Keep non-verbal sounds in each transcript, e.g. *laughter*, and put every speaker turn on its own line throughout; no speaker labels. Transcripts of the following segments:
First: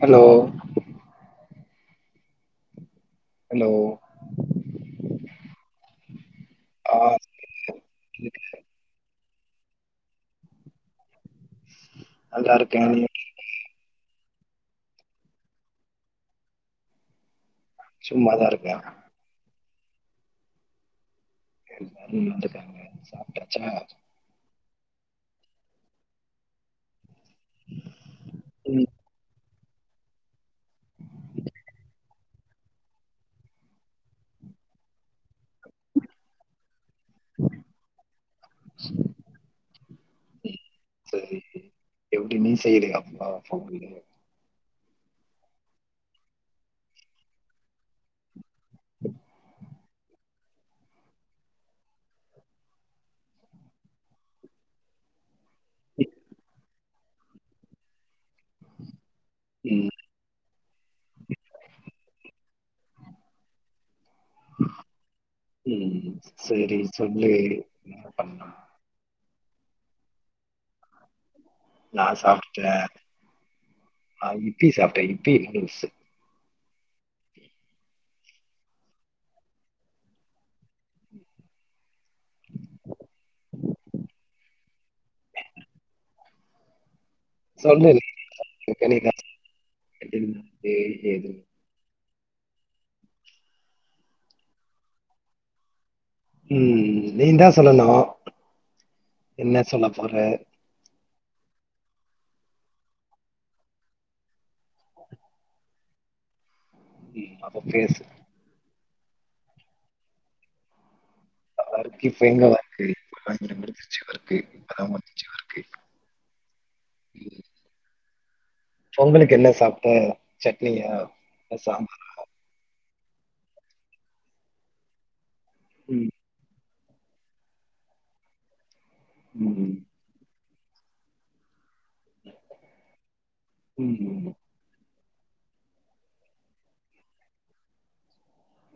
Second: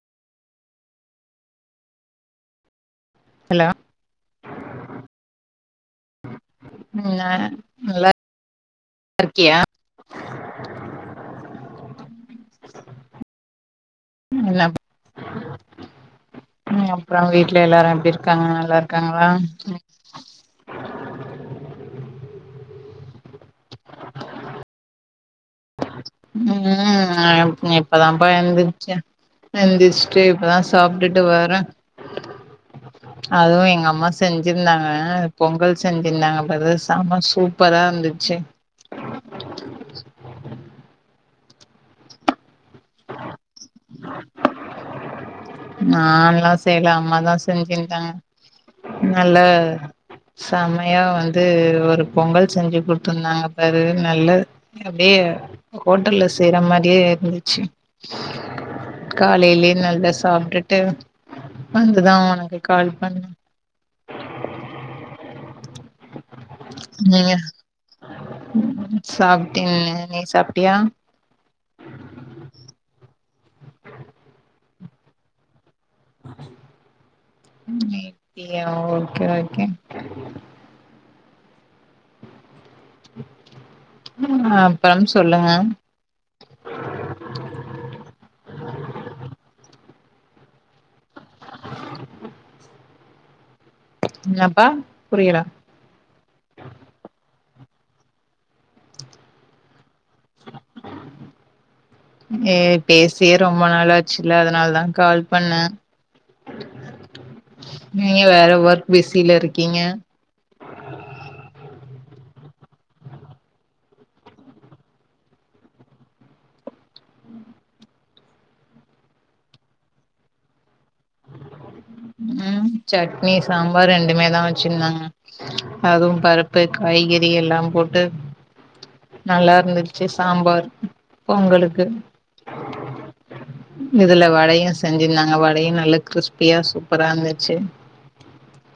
Hello hello ஆ
ம் ரிக்கியா
நல்லாருக்க நீங்க எப்டி இருக்கீங்க
ம் அப் ம் அப்புறோ‌ வீட் டுல எல்லாரு எப்டி இருக்காங்க
சும்மாதான் இருக்கேன்
நல்லாருக்காங்களா
எல்லாரு இங்க வந்திருக்காங்க சாப்பிட்டாச்சா
ம் நா இப் இப்பதாப்பா எந்திரிச்ச
ம்
எந்திரிஸ்ட்டு இப்பதா சாப்ட்டுட்டு வர்ற அதுவு எங்க அம்மா செஞ்சிருந்தாங்க பொங்கல் செஞ்சிருந்தாங்க அப்பறோ எதோ சாம்பார் சூப்பராருந்துச்சி
செரி எப்டி நீ செய்லியா அப்ப ஃபௌலிங்கி
நான்ல்லா செய்ல அம்மாதா செஞ்சிருந்தாங்க நல்லா செமையா வந்து ஒரு பொங்கல் செஞ்சி குடுத்துருந்தாங்க பாரு நல்ல அப்டியே ஹோட்டல்ல செய்ற மாரியே இருந்துச்சி காலைலயே
ம்
நல்ல ஸ் சாப்ட்டுட்டு வந்துதா வா ஒனக்கு கால் பண்ண
ம் ம் சேரி சொல்லு என்ன பண்லா
சாப்ட்டிங்லே நீ சாப்ட்டியா
ஆ இப்பி சாப்ட்ட இப்பி நூடூல்ஸ்
ம் இப்பியா ஓகே ஓகே ம் அப்பறம் சொல்லுங்க
சொன்னேல்ல இக்கனிக்கா எட்டென் ஏய் ஏது
என்னப்பா புரியல
ம் நீந்தா சொல்லணு என்ன சொல்ல போற
ஏ பேசியே ரொம்ப நாள் ஆச்சுல்ல அதனாலதா கால் பண்ண
ம் அப்ப பேசு
நீ வேற ஒர்க் பிசில இருக்கீங்க
அவளுக்கு இப்ப எங்க ஒர்க்கு *unintelligible* இருந்துச்சி ஒர்க்கு அதா வந்துச்சி ஒர்க்கு பொங்கலுக்கு என்ன சாப்ட்ட சட் னியா அ சாம்பாரா
ம் சட்னி சாம்பார் ரெண்டுமேதா வச்சிர்ந்தாங்க
ம்,
அதுவு பருப்பு காய்கறி எல்லாம் போட்டு
ம்,
நல்லார்ந்துச்சு சாம்பார் பொங்கலு க்கு
ம்,
இதுல
ம்.
வடைய செஞ்சிருந்தாங்க வடையு நல்ல கிரிஸ்பியா சூப்பரா இருந்துச்சு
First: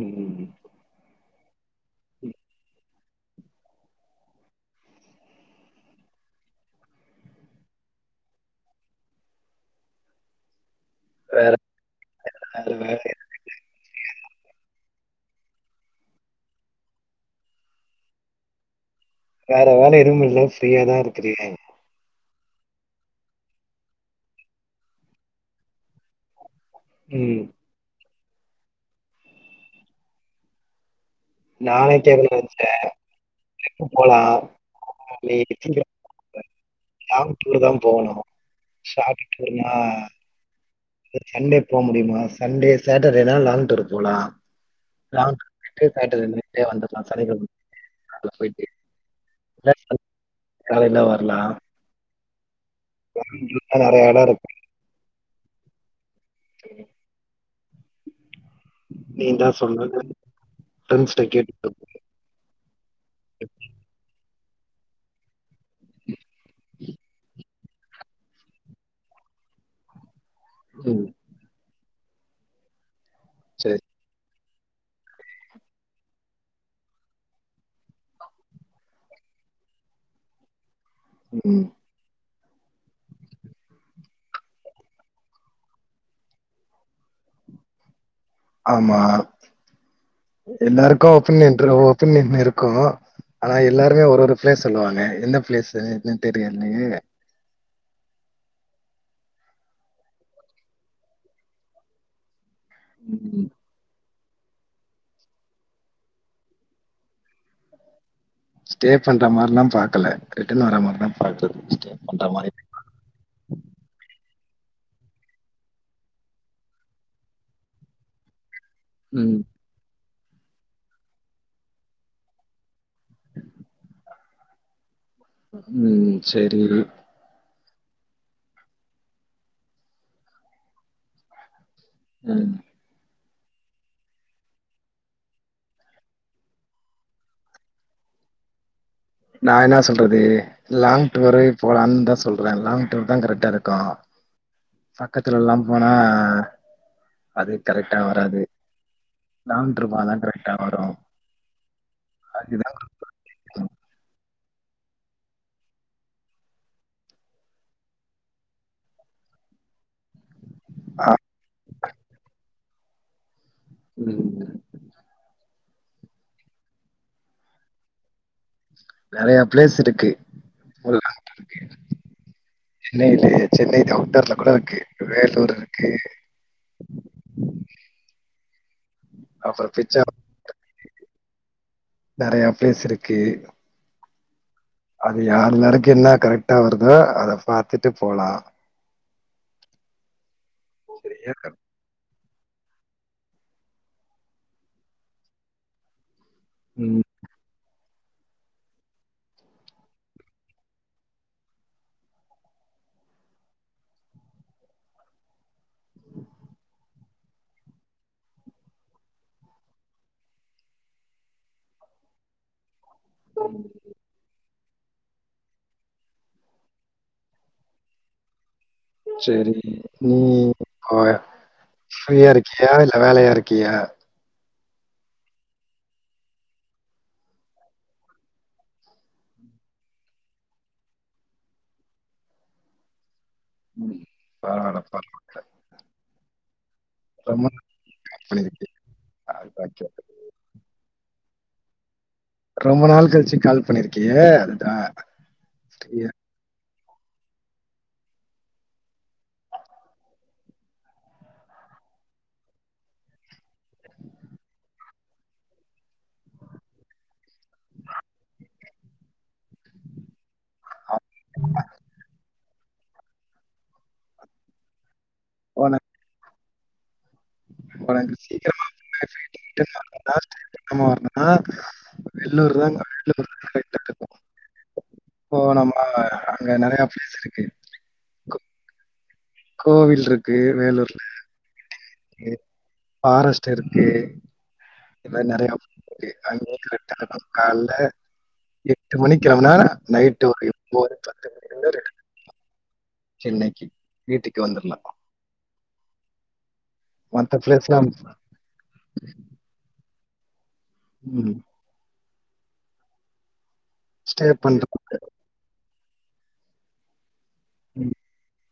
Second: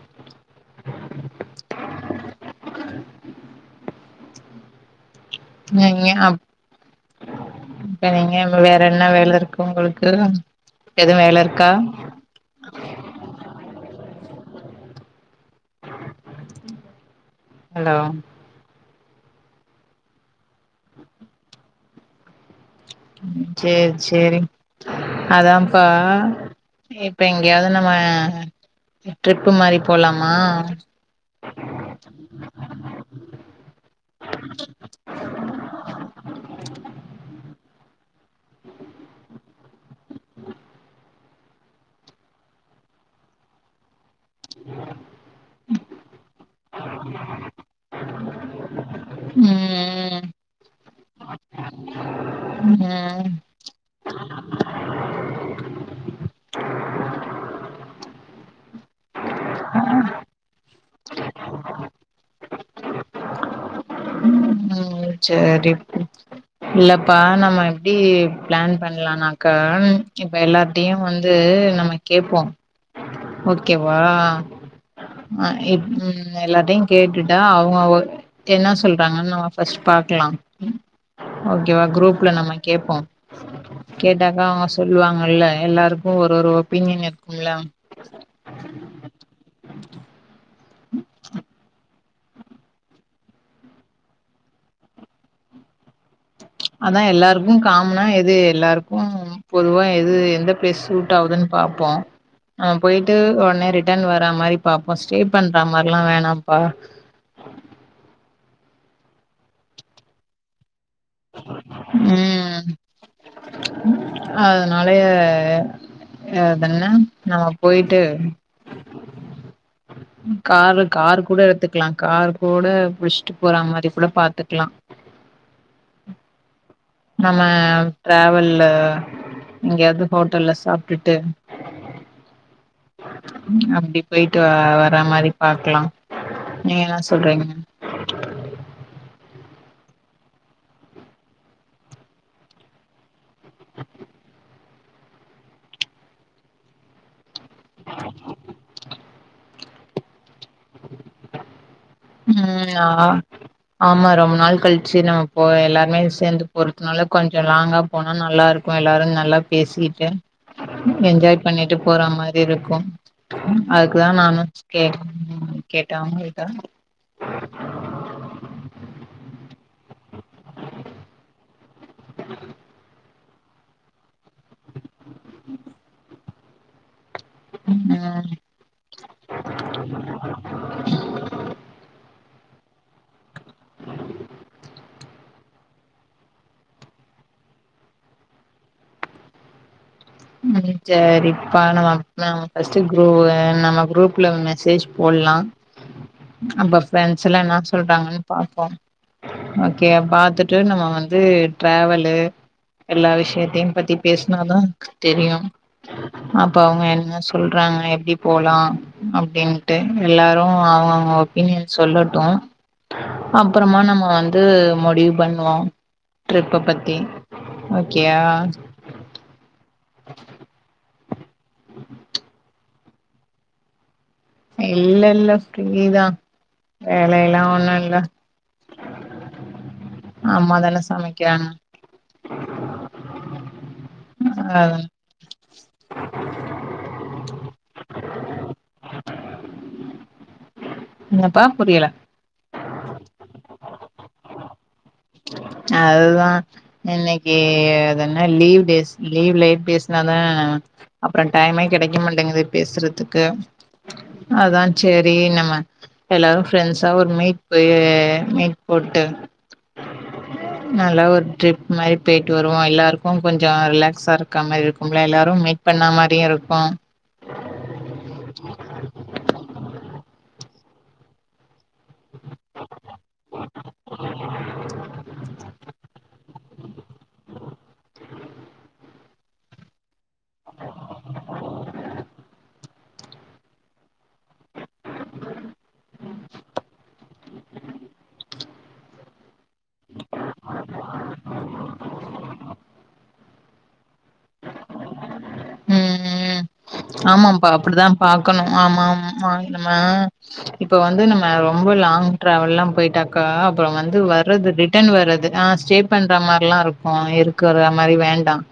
உம் உம் உம்
ஞா ஞா வேற எங்க வேற என்ன வேல இருக்கு உங்களுக்கு எதுவும் வேல
வேற
இருக்கா
வேற வேல
ஹலோ
வேற வேல எதுவும் இல்ல ஃப்ரீயாதா இருக்கிறீயா
சேரி சேரி அதாப்பா இப்ப
ம்.
எங்கயாது நம்ம அ டிரிப்பு மாதிரி போலாமா
நாளைக்கே எடுத்துட்டே டிரிப்பு போலா *unintelligible* போனு சாப்டுட்டு வருமா சண்டே போக முடியுமா சண்டே சாட்டர்டேனா லாங் டூர் போலா லாங் ப் காட்டுதுண்ணு ஏ வந்துடலா சனிக்கெழம நாலாம் போய்ட்டு
ம் ம்
காலையில வரலா
ம் ம்
*unintelligible* *inaudible* நீ தா சொல்லனு ஃப்ரண்ட்ஸ்ட்ட கேட்டுட்டு *inaudible*
ம் சேர் ரிப் இல்லப்பா நம்ம எப்டி பிளான் பண்ணலானாக்கா இப்ப எல்லார்த்தையு
ம்.
வந்து நம்ம கேப்போ
சரி.
ஓகேவா அ இப் ம் எல்லார்ட்டயு கேட்டுட்டா அவங்க வ என்னா சொல்றாங்கன்னு ஃபஸ்ட் பாக்கலா ம்
ம்.
ஓகே வா க்ரூப் ல நம்ம கேப்போ கேட்டாக்கா அவங்க சொல்லுவாங்கல்ல எல்லாருக்கு ஒரு ஒரு ஒபீனியன் இருக்கும்ல
ஆமா எல்லாருக்கு ஓபினியன் *unintelligible* ஒபீனியன் இருக்கோ ஆனா எல்லாருமே ஒரு ஒரு பிளேஸ் சொல்லுவாங்க எந்த பிளேஸு எது தெரியலையே
ம் காமனா எது எல்லாருக்கு பொதுவா எது எந்த ப்ளேஸ் சூட் ஆவுதுன்னு பாப்போ ஆ போயிட்டு
ம்.
உடனே ரிட்டர்ன் வர மாரி பாப்போ ஸ்டே பண்றா மாரில்லா வேணாம்ப்பா
ஸ்டே பண்ற மாரில்லா பாக்கல ரிட்டர்ன் வர மாரி பாத்த ஸ்டே பண்ற மாரி *inaudible*
அதனாலயே அதுன்ன நம்ம போயிட்டு
ம்
காரு கார் கூட எடுத்துக்கலா கார் கூட விச்சிட்டு போற மாரி கூட பாத் பத்துக்லா
ம் சரி
நம்ம டிராவல்ல எங்கயாவது ஹோட்டல்ல சாப்ட்டுட்டு
ம்
அப்டி போயிட்டு அ வர மாரி பாக்குலா நீங்க என்னா சொல்றீங்க
நா என்னா சொல்றது லாங் டூரே போலான்னு தா சொல்றேன் லாங் டூர் தான் கரெக்டா இருக்கும் பக்கத்துலல்லா போனா அது கரெக்டா வராது லாங் ட்ரிப்பாதா ட்ரெக்டா வரூ
ம் ஆ ஆமா ரொம்ப நாள் கழிச்சு நம்ம போ எல்லாருமே சேந்து போறதுனால கொஞ்சோ லாங்கா போனா நல்லா இருக்கும் எல்லாரும் நல்லா பேசிட்டு
ஆ.
என்ஜாய் பண்ணிட்டு போற மாரி இருக்கும் அதுக்குதா நானும்
ம்.
ஸ் கே கேட்டாவு வெய்ட்டா
நறைய பிளேஸ் இருக்கு *unintelligible* இல்லயே சென்னை *unintelligible* போல இருக்கு வேலூர் இருக்கு
ம் அ
அப்புறோ பிச்ச *unintelligible* நறையா பிளேஸ் இருக்கு அது யார்லாருக்கு என்ன கரெக்டா வருதோ அத பாத்துட்டு போலா
ம்
சரியா?
சரிப்பா நம்ம அப் நாம ஃபர்ஸ்ட்டு க்ரு அ நம்ம குரூப்ல மெசேஜ் போட்லா அப்ப
ம்.
ப்ரெண்ட்ஸல்லானா ஸ் சொல்றாங்கன்னு பாப்போம் ஓகே பாத்துட்டு நம்ம வந்து டிராவலு எல்லா விஷயத்தையும் பத்தி பேசுனா தா தெரியும் அப்ப அவங்க என்ன சொல்றாங்க எப்டி போலா அப்டின்ட்டு எல்லாரு அவங்கவுங்க ஒப்பீனியன் சொல்லட்டும் அப்புறமா நம்ம வந்து முடிவு பண்ணுவோம் ட்ரிப்ப பத்தி ஓகேயா
செரி ம் ஓயா ஃப்ரீயா இருக்கியா இல் அ வேலையா இருக்கியா
இல்ல இல்ல ஃப்ரீதா வேலைல்லா ஒண்ணும் இல்ல அம்மா தான சமைக்கிறாங்க அதா
*unintelligible* ரொம்மோ அப்புடி இருக்கு ஆ பச்ச *inaudible*
என்னப்பா புரியல
ரொம்ப நாள் கழிச்சி கால் பண்ணிருக்கியே அதா
அதா இன்னைக்குனதுன லீவ் டேஸ் லீவ்ல பேசுனாதான் அப்புறம் டைமே கிடைக்க மாட்டேங்குது பேசுறதுக்கு அதான் சரி நம்ம எல்லாரும் ஃப்ரெண்ட்ஸா ஒரு மீட் போய் மீட் போட்டு நல்லா ஒரு ட்ரிப் மாரி பெயி ட்டு வருவோம் எல்லாருக்கும் கொஞ்சம் ரிலாக்ஸா இருக்க மாரி இருக்கும் எல்லாரும் மீட் பண்ண மாரியும் இருக் கும்
*unintelligible* ஆமா வேலூர் *unintelligible* போனம்மா அங்க நிறைய பிளேஸ் இருக்கு. கோ கோவில் இருக்கு வேலூர்ல. இருக்கு, ஃபாரஸ்ட் இருக்கு. இந்த மாரி நிறையாருக்கு அங்க *unintelligible* கால எட்டு மணிக் கிளம்புனா நைட்டு ஒரு எ ஒம்ப *unintelligible* சென்னைக்கு வீட்டுக்கு வந்துர்லாம்.
ம் ம் ஆமாப்பா அப்படித்தான் பாக்கணும் ஆமா ஆமா நம்ம இப்ப வந்து நம்ம
ம்.
ரொம்ப லாங் ட்ராவல்லலாம் போயிட்டாக்கா அப்புறம் வந்து
ஸ்டே
வர்றது
பண்றது.
ரிட்டர்ன் வர்றது ஆ ஸ்டே பண்ற மாரிலாம் இருக்கும் இரு க்குற
ம்.
மாரி வேண்டாம்.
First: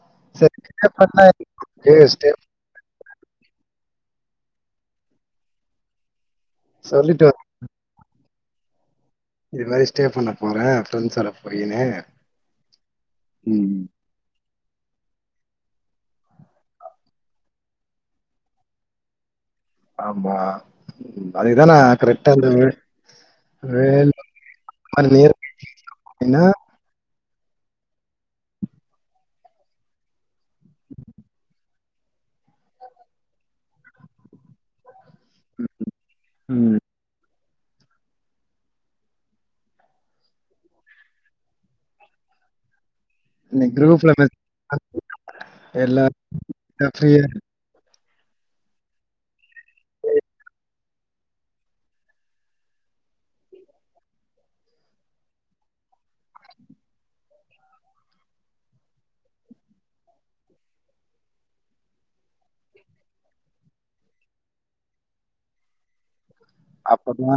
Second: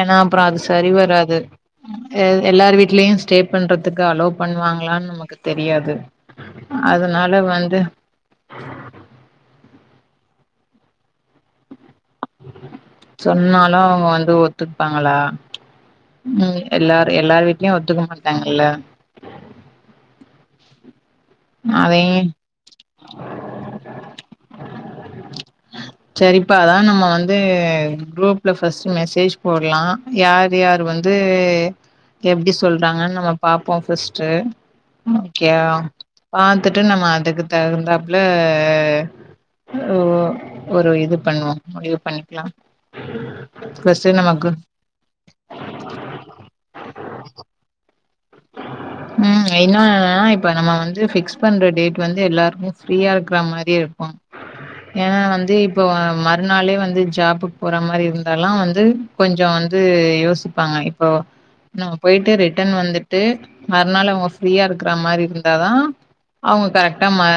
ஏனா அப்புறம் அது
ஸ்டே
சரி
பண்ணா
வராது
எனக்கு ஸ்டே
எல் எல்லார் வீடலயும் ஸ்டே பண்றதுக்கு அலோ பண்ணுவாங்களான்னு நமக்கு தெரியாது.
சொல்லிட்டு
அதனால
வர
வந்து
இது மாரி ஸ்டே பண்ண போறேன் ஃப்ரெண்ட்ஸ்சோடா போயீன்னு.
சொன்னாலும் அவங்க வந்து ஒத் துப்பாங்களா ம் எல்லாரு எல்லார் வீட்லயும் ஒத்துக்க மாட்டாங்கல்ல.
ஆமா அதுதானா
அதையு
கரெக்டா அ வேன் *unintelligible* அப்டினா
து குரூப்ல ஃபர்ஸ்ட்டு மெசேஜ் போடலா யார் யார் வந்து எப்டி சொல்றாங்கன்னு நம்ம பாப்போ ஃபர்ஸ்ட்டு ஓகேயா?
ம்.
பத்துட்டு நம்ம அதுக்கு தகுந்தாப்புல ஒ ஒரு இது பண்ணுவோம் முடிவு பண்ணிக்கலா
இந்த குரூப்ல *unintelligible* அ எல்லா அப்டியா
ம் என்னனா இப்ப நம்ம வந்து பிக்ஸ் பண்ற டேட் வந்து எல்லாருக்கு ஃப்ரீயா இருக்கற மாரி இருக்கு ஏன்னா வந்து இப்போ மறுநாளே வந்து ஜாபுக்கு போற மாரி இருந்தலா வந்து கொஞ்ச வந்து யோசிப்பாங்க இப்போ நம்ம போயிட்டு ரிட்டன் வந்துட் ட்டு மறுநாள் அவங்க ஃப்ரீயா இருக்கற மாரி இருந்தாதா அவங்க கரெக்டா ம
அப்பதா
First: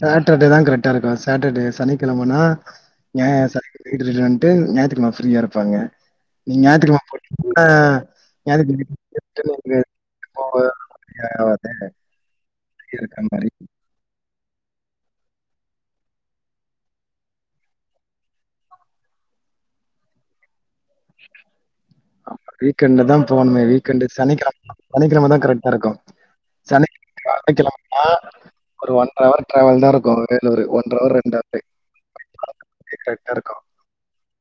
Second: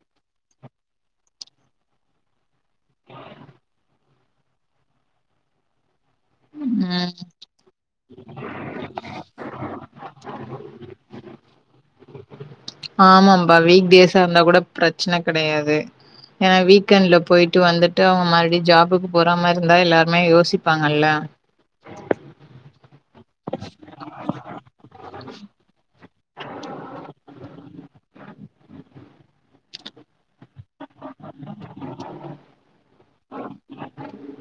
சேட்டர்டே தா கரெக்டா இருக்கு வாசு சாட்டர்டே சனிக்கிழமனா ஞா சனிகிழம *inaudible* வண்ட்டு ஞாயித்துக்கெழம ஃப்ரீயா இருப்பாங்க
ம்
நாங்க ஞாயித்து கெழம *unintelligible*
ஆமம் வீக் டேஸா இருந்தா கூட பிரச்சனை கெடையாது ஏனா வீக்கெண்ட்ல போயிட்டு வந்துட்டு அவங்க மறுபடி ஜாபுக்கு போற மாரி இருந்தா எல்லாருமே யோசிப்பாங்கல்ல
வீக்கெண்ட் தா போணுமே வீக்கெண்ட் சனிக்கெழம சனிக்கெழம தா கரெக்டா இருக்கு சனி நாய்த்து கெழமைனா ஒரு ஒன் ஹவர் டிரவல் தா இருக்கு ஒரு ஒன்ட்ற ஹவர் ரெண்டு ஹவர் *unintelligible* கரெக்ட்டா இருக்கு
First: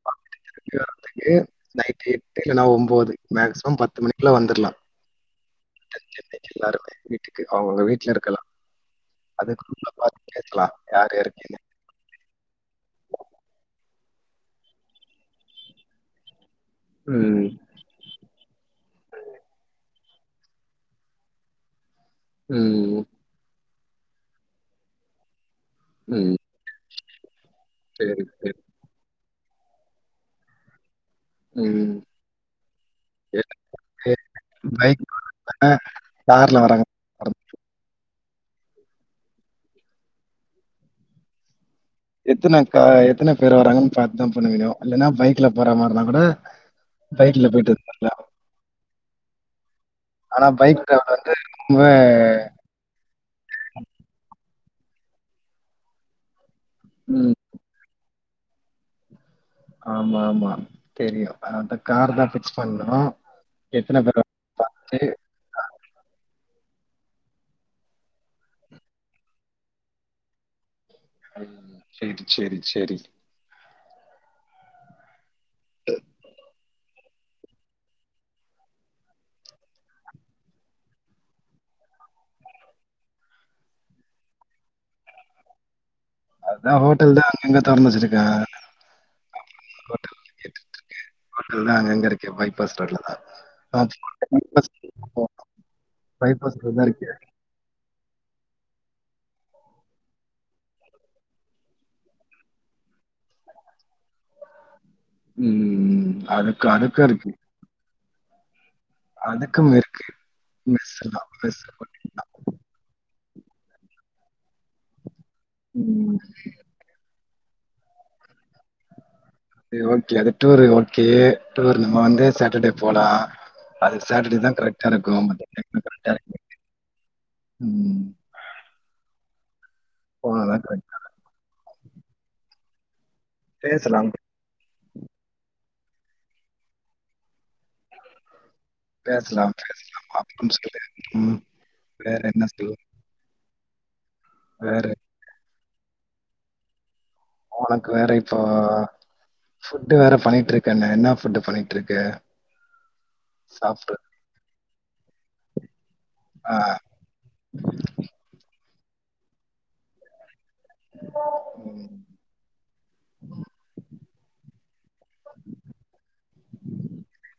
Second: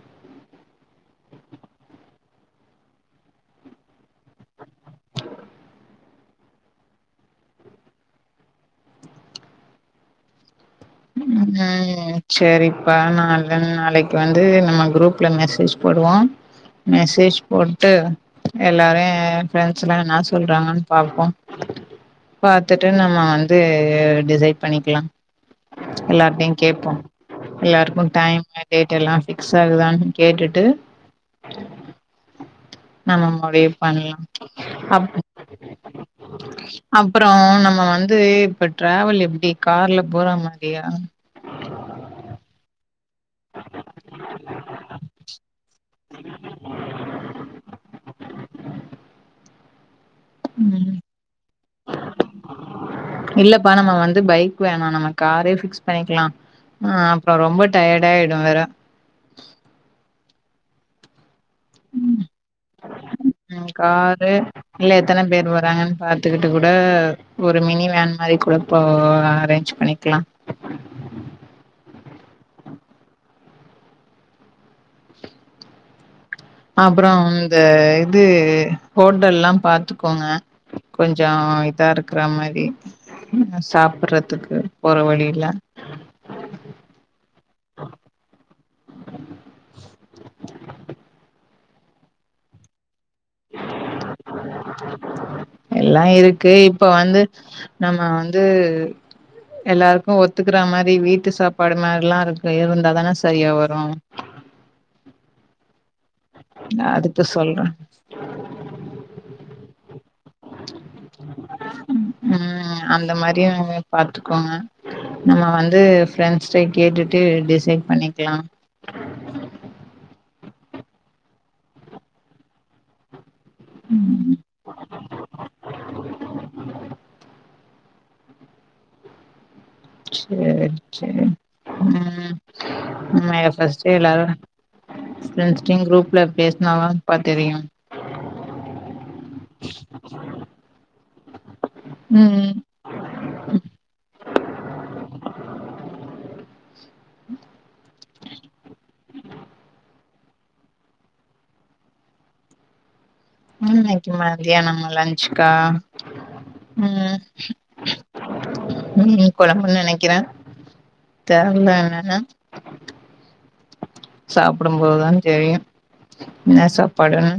*unintelligible* திரும்பி வரதுக்கு ஏர் நைட்டு எட்டு இல்லனா ஒம்போது மேக்சிமம் பத்து மணிக்குல வந்துறலா சென்னை எல்லாருமே வீட்டுக்கு அவங்கவுங்க வீட்டுல இருக்கலா அதுக்கு *unintelligible* கேக்கலா
உ ஆ சரிப்பா நாங்க நாளைக் வந்து நம்ம குரூப்ல மெசேஜ் போடுவோ மெசேஜ்
ம்.
போட்டு எல்லாரையு பிரண்ட்ஸ்ல்லா என்னா சொல்றாங்கன் பாப்போ பாத்துட்டு
ம்.
நம்ம வந்து அ டிசைட் பண்ணிக்கலா
ம்.
எல்லார்ட்டையு கேப்போ எல்லாருக்கு
சரி,
டைம்
சரி.
டேட் எல்லா எக்ஸா தான் கேட்டுட்டு
ம்.
நம்ம முடிவு
எனக்கு
பண்ணலா
பைக்ல
அப்
கார்ல வராங்க.
அப்பறோ நம்ம வந் இது இப்ப டிராவல் எப்டி கார்ல போறாம ரியா
எத்தனாக்கா எத் எத்தனை பேர் வராங்கன்னு பாத்துதா பண்ண முடியு இல்லனா பைக்ல போற மாரிருந்தா கூட பைக்ல போயிட்டு வந்துரலா ஆனா பைக் ட்ராவல் வந்து ரொம்ப
எஇல்லப்பா நம்ம வந்து பைக் வேணாம் நம்ம காரே பிக்ஸ் பண்ணிக்கலாம் ஆ
ம்.
அப்ப ரொம்ப டயர்ட் *unintelligible* வேற
ஆமா ஆமா தெரியும் அந்த கார் தான் பிக்ஸ் பண்ணணும்
ம்
எத்தனை பேர்
காரு துக்கிட்டு கூட ஒரு மினி வேன் மாரி கூட அரேஞ்ச் பண்ணிக்கலாம்
ம். சரி, சரி, சரி.
அப்பறம் இந்த இது ஹோட்டல்லாம் பாத்துக்கோங்க கொஞ்சம் இதா இருக்குறா மாரி சாப்பறதுக்கு போற வழியில
அதான் ஹோட்டல் தான் எங்க தறந்து வச்சிருக்காக அதான் அங்க அங்க இருக்கே பைபாஸ் ரோட்ல தான் அ பைபாஸ்
எல்லாம் இருக்கு
பைபாஸ் ரோடு தான்
இப்ப
இருக்கு.
வந்து நம்ம வந்து து எல்லாருக்கும் ஒத்துக்கறா மாரி வீட்டு சாப்பாடு மாரிலாம் இருக்கு இருந்தாதானே சரியா வரும்
அழுக்க அழுக்கா
அதுக்கு
இருக்கு
சொல்றே
அதுக்கும் இருக்கு *unintelligible*
ம் *inaudible* பாத்துக்கோங்க நம்ம வந்து
ம்.
ஃப்ரெண்ட்ஸ்ட கேட்டுட்டு ட்டு டிசைட் பண்ணிக்கலாம்
அது ஓகே அது டூரு ஓகே டூர் நம்ம வந்து சாட்டர்டே போலாம் அது சாட்டர்டே தான் கரெக்டா இருக்கும் ம் போனா தான்
சரி
கரெக்ட்டா
சரி ம் என் ஃபர்ஸ்ட் டே
பேசலாம்
இல்ல ஃப்ரண்ட்ஸ் க்ரூப்ல பேசினாதான்ப்பா தெரியும்
பேசலாம் பேசலாம் *inaudible* ம் வேற என்ன
ம்
ப்ரோ வேற உனக்கு வேற இப்போ ஃபுட்டு வேற பண்ணிட்டு இருக்கன் என்ன ஃபுட்டு் பண்ணிட்டு இருக்க
உம்
சாப்பிடு.
இன்னைக்கு மத்தியானம்மா லஞ்ச் க்கா
ஆ.
ம் உம் குழம்புன்னு நனைக்கிறேன் தெர்ல
ம்.
என்னானு சாப்பிடும்போதுதான் தெரியும் என்ன சாப்பாடுன்னு